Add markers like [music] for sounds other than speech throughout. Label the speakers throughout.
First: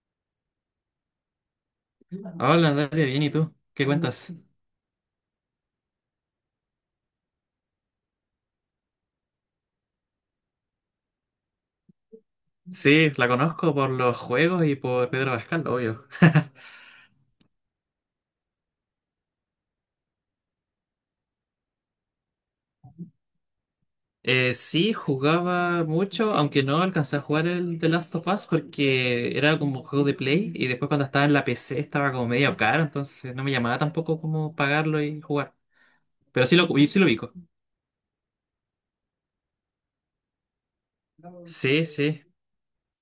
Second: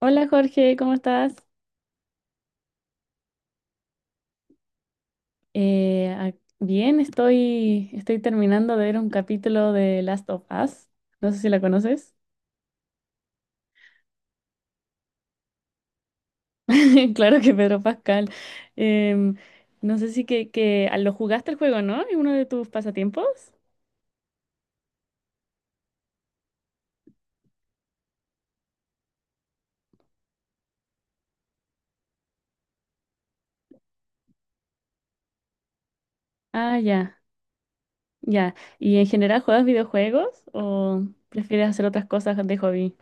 Speaker 1: Hola Jorge, ¿cómo estás?
Speaker 2: Hola, Natalia, bien, ¿y tú? ¿Qué cuentas?
Speaker 1: Bien, estoy terminando de ver un capítulo de Last of Us. No sé si la conoces.
Speaker 2: Sí, la conozco por los juegos y por Pedro Pascal, obvio. [laughs]
Speaker 1: [laughs] Claro que Pedro Pascal. Em, no sé si lo jugaste el juego, ¿no? ¿Es uno de tus pasatiempos?
Speaker 2: Sí, jugaba mucho, aunque no alcancé a jugar el The Last of Us porque era como un juego de Play y después cuando estaba en la PC estaba como medio caro, entonces no me llamaba tampoco como pagarlo y jugar. Pero
Speaker 1: Ah,
Speaker 2: y sí lo
Speaker 1: ya,
Speaker 2: ubico.
Speaker 1: ya. ¿Y en general juegas videojuegos o prefieres
Speaker 2: Sí,
Speaker 1: hacer otras
Speaker 2: sí.
Speaker 1: cosas de hobby?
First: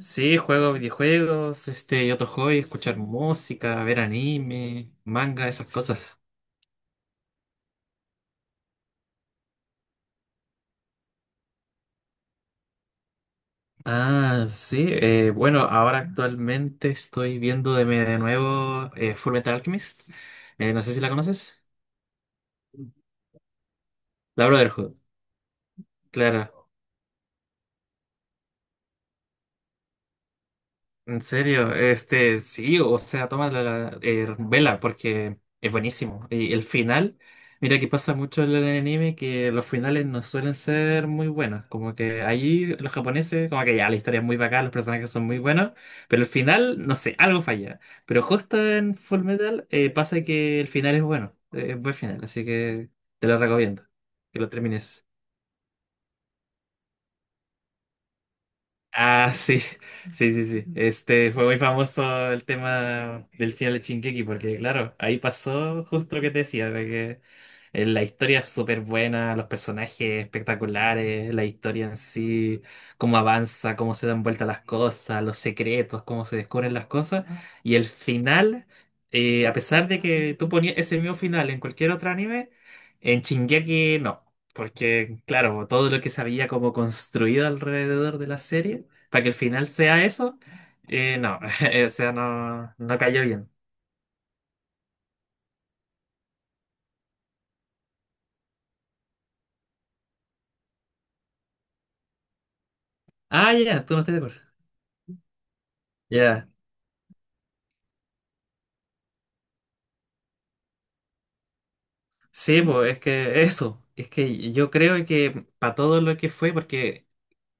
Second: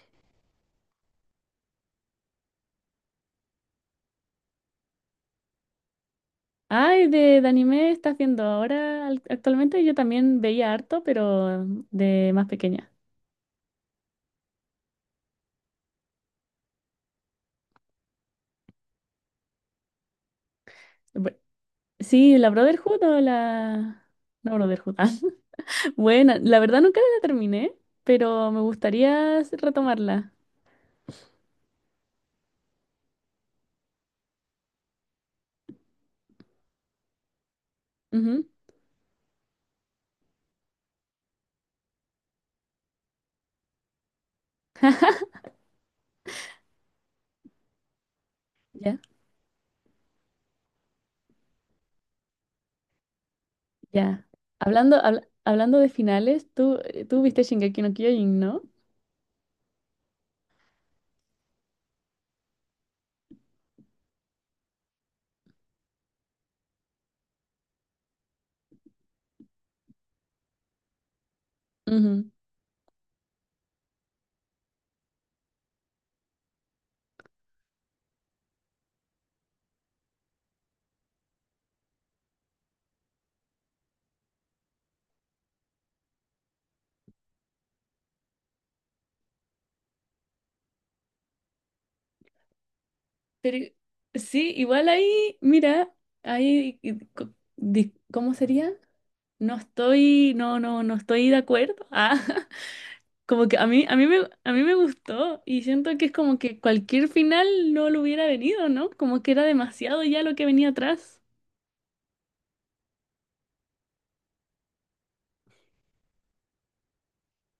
Speaker 2: Sí, juego videojuegos, este y otro hobby, escuchar música, ver anime, manga, esas cosas.
Speaker 1: Ay, de anime estás viendo actualmente. Yo también veía harto, pero de más pequeña.
Speaker 2: Ah, sí. Bueno, ahora actualmente estoy viendo de nuevo, Fullmetal Alchemist. No sé si la conoces.
Speaker 1: Sí, la Brotherhood o la...
Speaker 2: La
Speaker 1: No, Brotherhood.
Speaker 2: Brotherhood,
Speaker 1: Ah. [laughs] Bueno, la
Speaker 2: claro.
Speaker 1: verdad nunca la terminé, pero me gustaría retomarla.
Speaker 2: En serio, este, sí, o sea, toma la, vela porque es buenísimo. Y el final, mira que pasa mucho
Speaker 1: Ujú.
Speaker 2: en el anime que los finales no suelen ser muy buenos. Como que ahí los japoneses, como que ya la historia es muy bacán, los personajes son muy buenos, pero el final, no sé, algo falla. Pero justo en
Speaker 1: Ya,
Speaker 2: Fullmetal pasa que el final es bueno, es buen final, así que te lo recomiendo,
Speaker 1: ya.
Speaker 2: que lo termines.
Speaker 1: Hablando de finales, tú viste Shingeki no Kyojin, ¿no?
Speaker 2: Ah, sí, [laughs] sí, sí, sí. Este fue muy famoso el tema del final de Shingeki, porque claro, ahí pasó justo lo que te decía, de que la historia es súper buena, los personajes espectaculares, la historia en
Speaker 1: Ujú.
Speaker 2: sí, cómo avanza, cómo se dan vuelta las cosas, los secretos, cómo se descubren las cosas, y el final, a pesar de que tú ponías ese mismo final en cualquier otro anime, en Shingeki no. Porque, claro, todo lo que se había como construido alrededor de la serie, para que el final sea eso, no, [laughs] o sea, no, no cayó bien.
Speaker 1: Pero sí, igual ahí, mira, ahí, y co- di- ¿cómo sería? No estoy de acuerdo. [laughs] Ah, como
Speaker 2: Ah,
Speaker 1: que
Speaker 2: ya, tú no estás de acuerdo.
Speaker 1: a mí me gustó y siento que es como
Speaker 2: Ya,
Speaker 1: que cualquier final no lo hubiera venido, ¿no? Como que era demasiado ya lo que venía atrás.
Speaker 2: sí, pues es que eso, es que yo creo que para todo lo que fue, porque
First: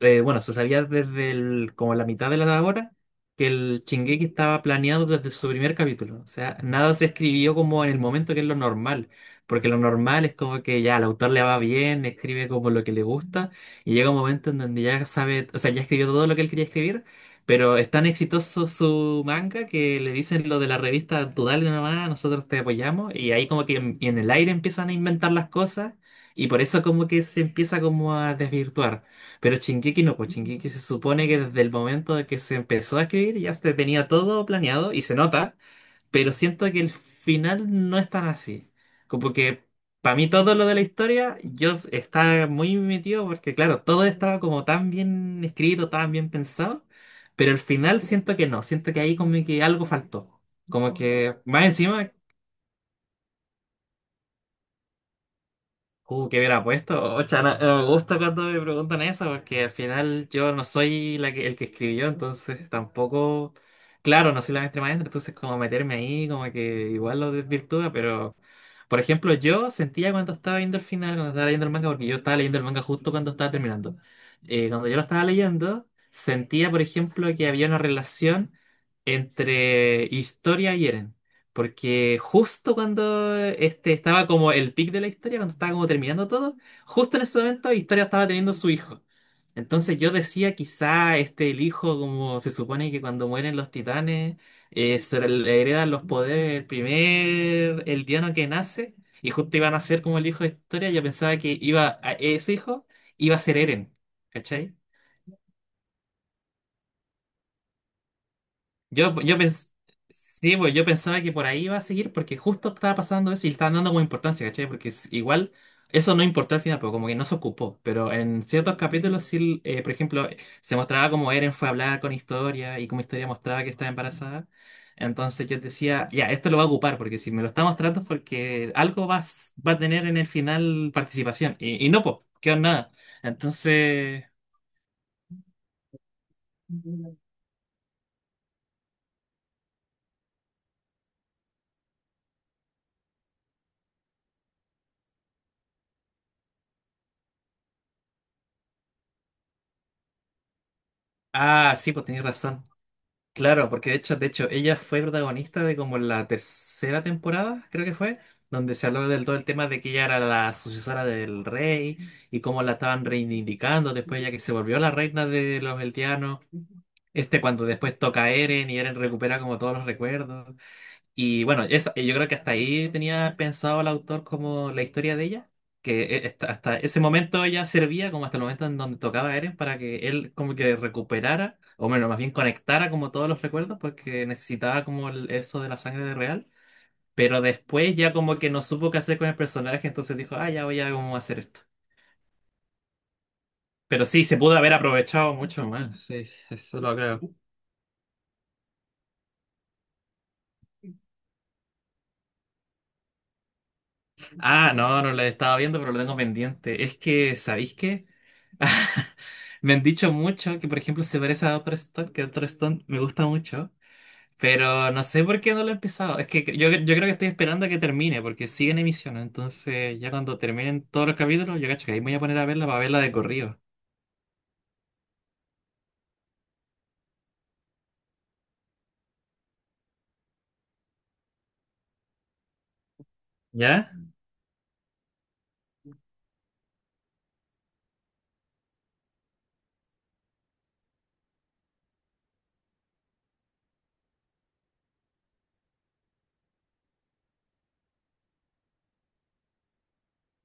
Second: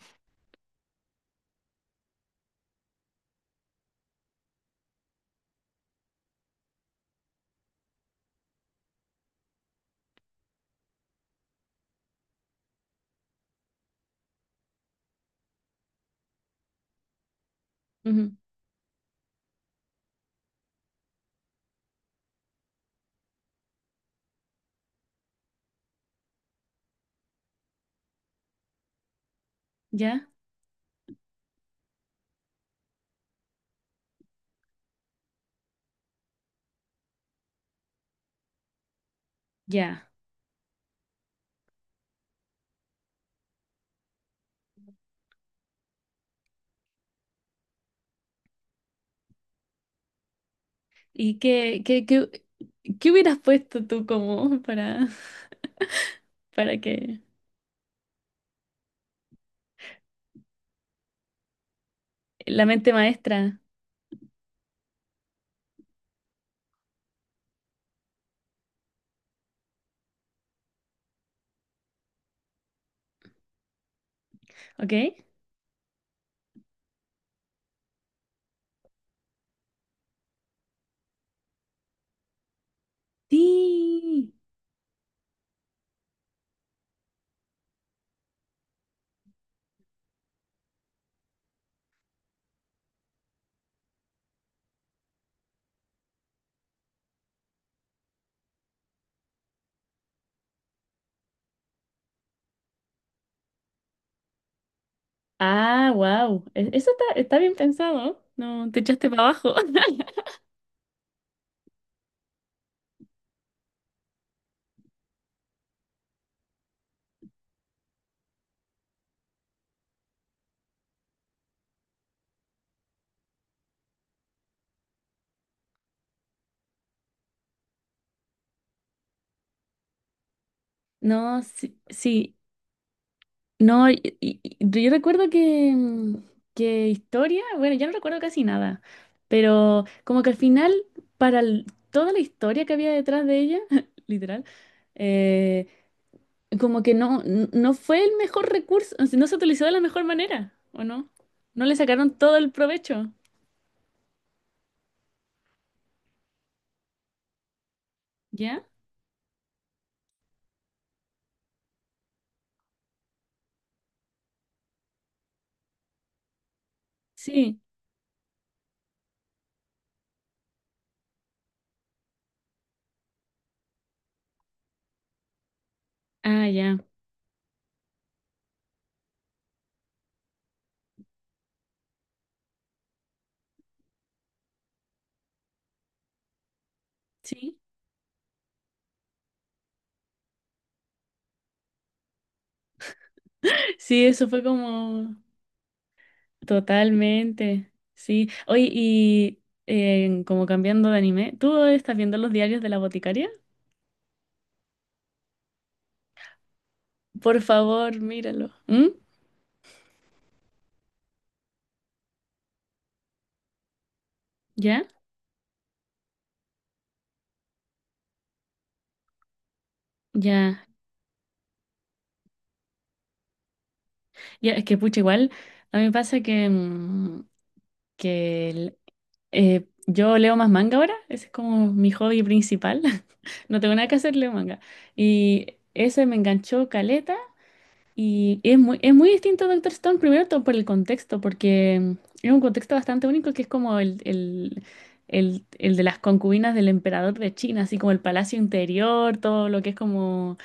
Speaker 2: bueno, se sabía desde como la mitad de la hora que el Shingeki estaba planeado desde su primer capítulo. O sea, nada se escribió como en el momento que es lo normal. Porque lo normal es como que ya el autor le va bien, escribe como lo que le gusta, y llega un momento en donde ya sabe, o sea, ya escribió todo lo que él quería escribir, pero es tan
Speaker 1: Ujú.
Speaker 2: exitoso su manga que le dicen lo de la revista, tú dale nomás, nosotros te apoyamos, y ahí como que en, y en el aire empiezan a inventar las cosas, y por eso como que se empieza como a desvirtuar. Pero Shingeki no,
Speaker 1: Ya,
Speaker 2: pues Shingeki se supone que desde el momento de que se empezó a escribir ya se tenía todo planeado y se nota, pero siento que el final no es tan así. Como que
Speaker 1: ya.
Speaker 2: para mí todo lo de la historia estaba muy metido porque claro, todo estaba como tan bien escrito, tan bien pensado, pero el final siento que no, siento que ahí como que algo faltó. Como que
Speaker 1: ¿Y
Speaker 2: más encima.
Speaker 1: qué hubieras puesto tú como para,
Speaker 2: ¿Qué
Speaker 1: [laughs]
Speaker 2: hubiera
Speaker 1: para
Speaker 2: puesto?
Speaker 1: que
Speaker 2: Ocha, no, no me gusta cuando me preguntan eso, porque al final yo no soy el que escribió,
Speaker 1: la
Speaker 2: entonces
Speaker 1: mente
Speaker 2: tampoco,
Speaker 1: maestra,
Speaker 2: claro, no soy la maestra maestra, entonces como meterme ahí, como que igual lo desvirtúa, pero por ejemplo, yo sentía cuando estaba viendo el final, cuando estaba leyendo el manga, porque yo estaba leyendo el manga justo cuando estaba terminando. Cuando yo lo
Speaker 1: ¿ok?
Speaker 2: estaba leyendo, sentía, por ejemplo, que había una relación entre historia y Eren. Porque justo cuando este estaba
Speaker 1: Sí.
Speaker 2: como el pic de la historia, cuando estaba como terminando todo, justo en ese momento Historia estaba teniendo su hijo. Entonces yo decía, quizá este el hijo, como se supone que cuando mueren los titanes, se le heredan los poderes el primer el diano que nace, y justo iba a nacer como el hijo de Historia, yo pensaba que iba a ese hijo iba a ser Eren, ¿cachai?
Speaker 1: Ah, wow. Eso está, está bien pensado. No, te echaste
Speaker 2: Yo,
Speaker 1: para
Speaker 2: yo
Speaker 1: abajo. [laughs]
Speaker 2: sí, pues yo pensaba que por ahí iba a seguir porque justo estaba pasando eso y le estaban dando como importancia, ¿cachai? Porque igual eso no importó al final, pero como que no se ocupó. Pero en ciertos capítulos sí, por ejemplo, se mostraba como Eren fue a hablar con Historia y como Historia mostraba que estaba embarazada. Entonces yo decía, ya, esto lo va a ocupar porque si me lo está mostrando es porque algo va a tener en el final
Speaker 1: No,
Speaker 2: participación.
Speaker 1: sí,
Speaker 2: Y no, pues,
Speaker 1: sí.
Speaker 2: quedó en nada.
Speaker 1: No,
Speaker 2: Entonces,
Speaker 1: yo recuerdo que, que historia, bueno, ya no recuerdo casi nada, pero como que al final, toda la historia que había detrás de ella, [laughs] literal, eh, como que no, no fue el mejor recurso, o sea, no se utilizó de la mejor manera, ¿o no? No le
Speaker 2: ah, sí, pues
Speaker 1: sacaron
Speaker 2: tenías
Speaker 1: todo el
Speaker 2: razón.
Speaker 1: provecho,
Speaker 2: Claro, porque de hecho, ella fue protagonista de como la tercera temporada, creo que fue,
Speaker 1: ¿ya?
Speaker 2: donde se habló del todo el tema de que ella era la sucesora del rey y cómo la estaban reivindicando después ya que se volvió la reina de los Eldianos. Este
Speaker 1: Sí,
Speaker 2: cuando después toca a Eren y Eren recupera como todos los recuerdos. Y bueno, yo creo que hasta ahí tenía pensado el autor como la historia de ella, que
Speaker 1: ah,
Speaker 2: hasta
Speaker 1: ya,
Speaker 2: ese momento ella servía como hasta el momento en donde tocaba a Eren para que él como que recuperara, o bueno, más bien conectara como todos los recuerdos porque necesitaba como eso de la sangre de real, pero
Speaker 1: sí.
Speaker 2: después ya como que no supo qué hacer con el personaje, entonces dijo, ah, ya voy a cómo hacer esto.
Speaker 1: [laughs] Sí,
Speaker 2: Pero sí,
Speaker 1: eso
Speaker 2: se
Speaker 1: fue
Speaker 2: pudo haber
Speaker 1: como...
Speaker 2: aprovechado mucho más, sí, eso lo creo.
Speaker 1: Totalmente, sí. Oye, y como cambiando de anime, ¿tú estás viendo los diarios de la boticaria?
Speaker 2: Ah, no, no la estaba viendo, pero lo tengo pendiente. Es que,
Speaker 1: Por
Speaker 2: ¿sabéis
Speaker 1: favor,
Speaker 2: qué?
Speaker 1: míralo. ¿Mm?
Speaker 2: [laughs] Me han dicho mucho que, por ejemplo, se parece a Doctor Stone, que Doctor Stone me gusta mucho,
Speaker 1: ¿Ya?
Speaker 2: pero no sé por qué no lo he empezado. Es que yo creo que estoy esperando a que termine, porque sigue en emisión, entonces ya cuando
Speaker 1: Ya.
Speaker 2: terminen todos los capítulos, yo cacho que ahí me voy a poner a verla para verla de corrido.
Speaker 1: Ya, es que pucha, igual a mí me pasa que, que el- yo leo más manga ahora, ese es como mi hobby principal. [laughs] No tengo nada
Speaker 2: ¿Ya?
Speaker 1: que hacer, leo manga. Y ese me enganchó caleta. Y es muy distinto a Doctor Stone, primero todo por el contexto, porque es un contexto bastante único que es como el de las concubinas del emperador de China, así como el palacio interior, todo lo que es como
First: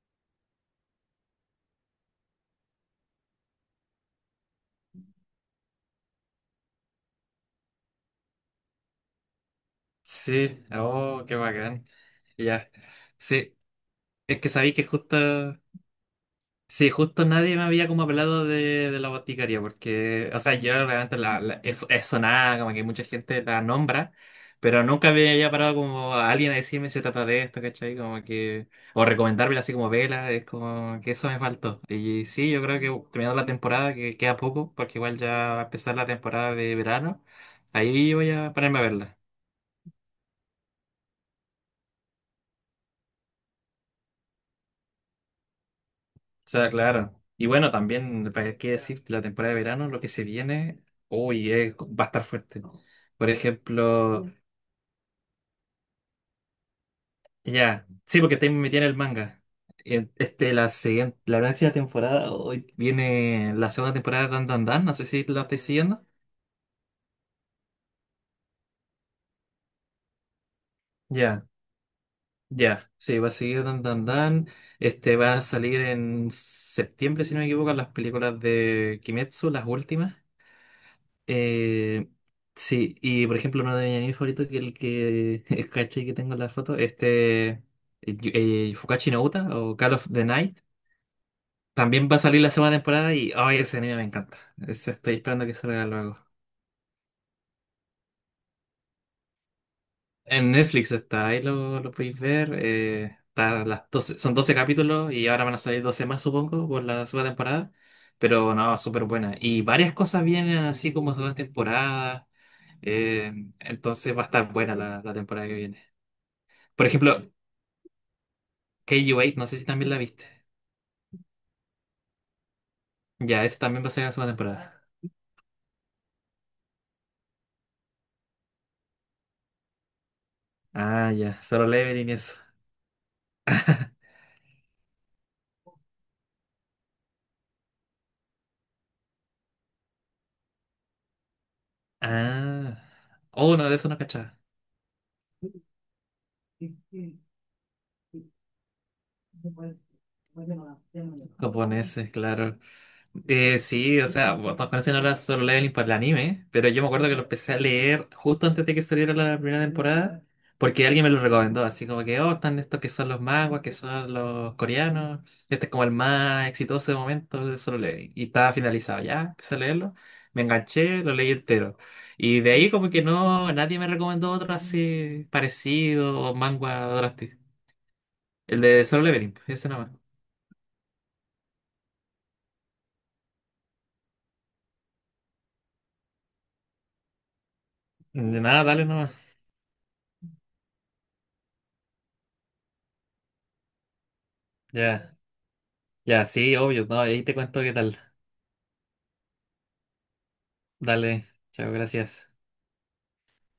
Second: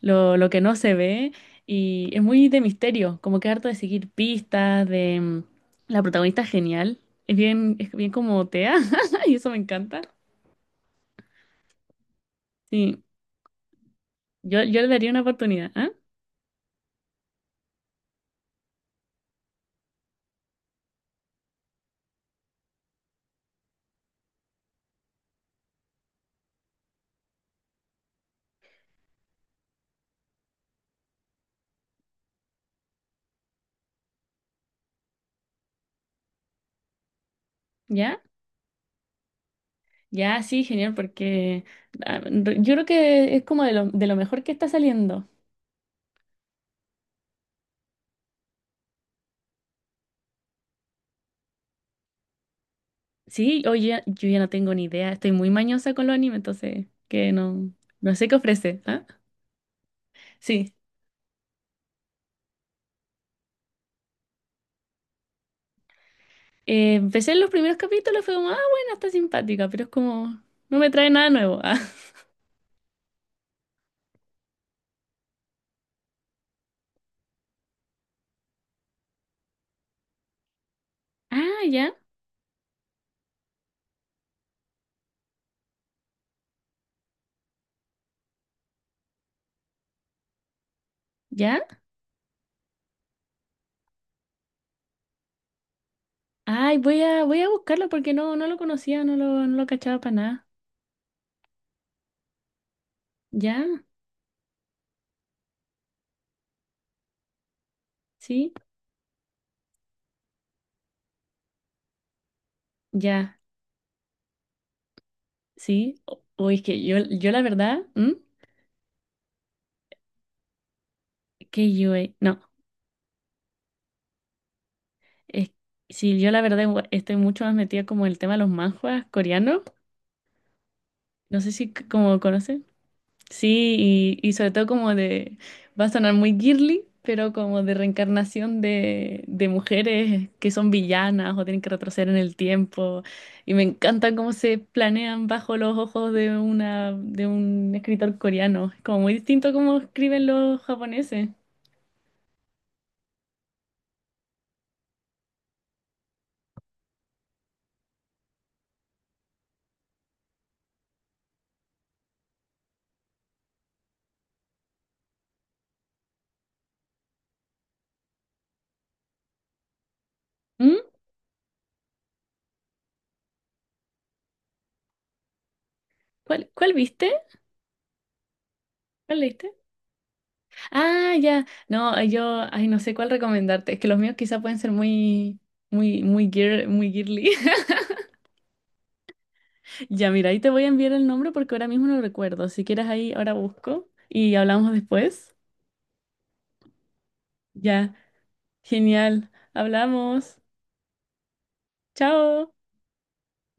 Speaker 1: lo que no se ve. Y es muy de misterio, como que harto de seguir pistas, de... la protagonista es genial, es bien como Tea, [laughs] y eso me encanta.
Speaker 2: Sí, oh, qué bacán. Ya.
Speaker 1: Sí,
Speaker 2: Sí, es que sabéis
Speaker 1: yo
Speaker 2: que
Speaker 1: le daría
Speaker 2: justo.
Speaker 1: una oportunidad, ¿ah?
Speaker 2: Sí, justo nadie me había como hablado de la boticaria, porque, o sea, yo realmente la, es sonada, como que mucha gente la nombra, pero nunca me había parado como a alguien a decirme se trata de esto, ¿cachai? Como que, o recomendármela así como vela, es como que eso me faltó. Y sí, yo creo que terminando la temporada, que queda poco, porque igual ya va a empezar la temporada de verano, ahí
Speaker 1: ¿Ya?
Speaker 2: voy a ponerme a verla.
Speaker 1: Ya, sí, genial, porque yo creo que es como de lo mejor que está saliendo.
Speaker 2: O sea, claro. Y bueno, también, ¿para qué decir? La temporada de verano, lo que se viene, uy, va a estar fuerte. Por
Speaker 1: Sí, oye,
Speaker 2: ejemplo,
Speaker 1: yo ya no tengo ni idea, estoy muy mañosa con los animes, entonces que no,
Speaker 2: ya,
Speaker 1: no
Speaker 2: sí,
Speaker 1: sé qué
Speaker 2: porque te metí
Speaker 1: ofrece,
Speaker 2: en el
Speaker 1: ¿ah?
Speaker 2: manga. Este, la
Speaker 1: Sí,
Speaker 2: siguiente, la próxima temporada, hoy viene la segunda temporada de Dan Dan Dan, no sé si la estoy siguiendo.
Speaker 1: empecé en los primeros capítulos, fue como, ah, bueno, está simpática, pero es como, no me trae nada
Speaker 2: Ya,
Speaker 1: nuevo. Ah,
Speaker 2: ya, sí, va a seguir Dan Dan Dan. Este, va a salir en septiembre, si no me equivoco, las películas de Kimetsu, las últimas.
Speaker 1: [laughs] ah, ya,
Speaker 2: Eh, sí, y por ejemplo, uno de mis animes favoritos, que el que [laughs] caché que tengo en la foto, este Fukashi no Uta o Call of the Night,
Speaker 1: ya.
Speaker 2: también va a salir la segunda temporada y ay, ese anime me encanta. Ese estoy esperando que salga luego.
Speaker 1: Ay, voy a, voy a buscarlo porque no, no lo conocía, no lo, no lo cachaba para nada.
Speaker 2: En Netflix está, ahí lo podéis ver. Está
Speaker 1: Ya,
Speaker 2: las 12 son 12 capítulos y ahora van a salir 12 más, supongo, por la segunda temporada.
Speaker 1: sí,
Speaker 2: Pero no, súper buena. Y varias cosas vienen así como segunda temporada. eh,
Speaker 1: ya,
Speaker 2: entonces va a estar buena la temporada que viene.
Speaker 1: sí. Uy, es que
Speaker 2: Por
Speaker 1: yo,
Speaker 2: ejemplo,
Speaker 1: yo la verdad, ¿m?
Speaker 2: KU8, no sé si también la viste.
Speaker 1: Que yo, no.
Speaker 2: Ya, esa también va a ser la segunda temporada.
Speaker 1: Es, sí, yo la verdad igual estoy mucho más metida como en el tema de los manhwas coreanos.
Speaker 2: Ah,
Speaker 1: No
Speaker 2: ya,
Speaker 1: sé
Speaker 2: Solo
Speaker 1: si c-
Speaker 2: Leveling y
Speaker 1: como
Speaker 2: eso.
Speaker 1: conocen. Sí, y sobre todo como de, va a sonar muy girly, pero como de reencarnación de mujeres que son villanas o tienen que retroceder en el
Speaker 2: Ah.
Speaker 1: tiempo. Y
Speaker 2: Oh,
Speaker 1: me
Speaker 2: no, de eso no
Speaker 1: encanta cómo
Speaker 2: cachaba.
Speaker 1: se planean bajo los ojos de una, de un escritor coreano. Es como muy distinto a cómo escriben los japoneses.
Speaker 2: Japoneses, claro. Sí, o sea, bueno, todos conocen ahora Solo Leveling por el anime, pero yo me acuerdo que lo empecé a leer justo antes de que saliera la primera temporada, porque alguien me lo recomendó, así como que, oh, están estos que son los manguas, que son los coreanos, este es como el más exitoso de momento de Solo Leveling, y estaba finalizado ya, empecé a leerlo, me
Speaker 1: ¿Mm?
Speaker 2: enganché, lo leí entero, y de ahí como que no, nadie me recomendó otro así parecido o
Speaker 1: Cuál
Speaker 2: manga
Speaker 1: viste?
Speaker 2: drástico, el de Solo
Speaker 1: ¿Cuál
Speaker 2: Leveling,
Speaker 1: leíste?
Speaker 2: ese nomás.
Speaker 1: Ah, ya. No, yo, ay, no sé cuál recomendarte. Es que los míos quizá pueden ser muy, muy girl, muy girly. [laughs]
Speaker 2: De nada, dale nomás.
Speaker 1: Ya, mira, ahí te voy a enviar el nombre porque ahora mismo no lo recuerdo. Si quieres ahí, ahora busco y hablamos
Speaker 2: Ya,
Speaker 1: después.
Speaker 2: ya, sí, obvio, no, ahí te cuento qué
Speaker 1: Ya,
Speaker 2: tal.
Speaker 1: genial. Hablamos.
Speaker 2: Dale, chao, gracias.
Speaker 1: Chao.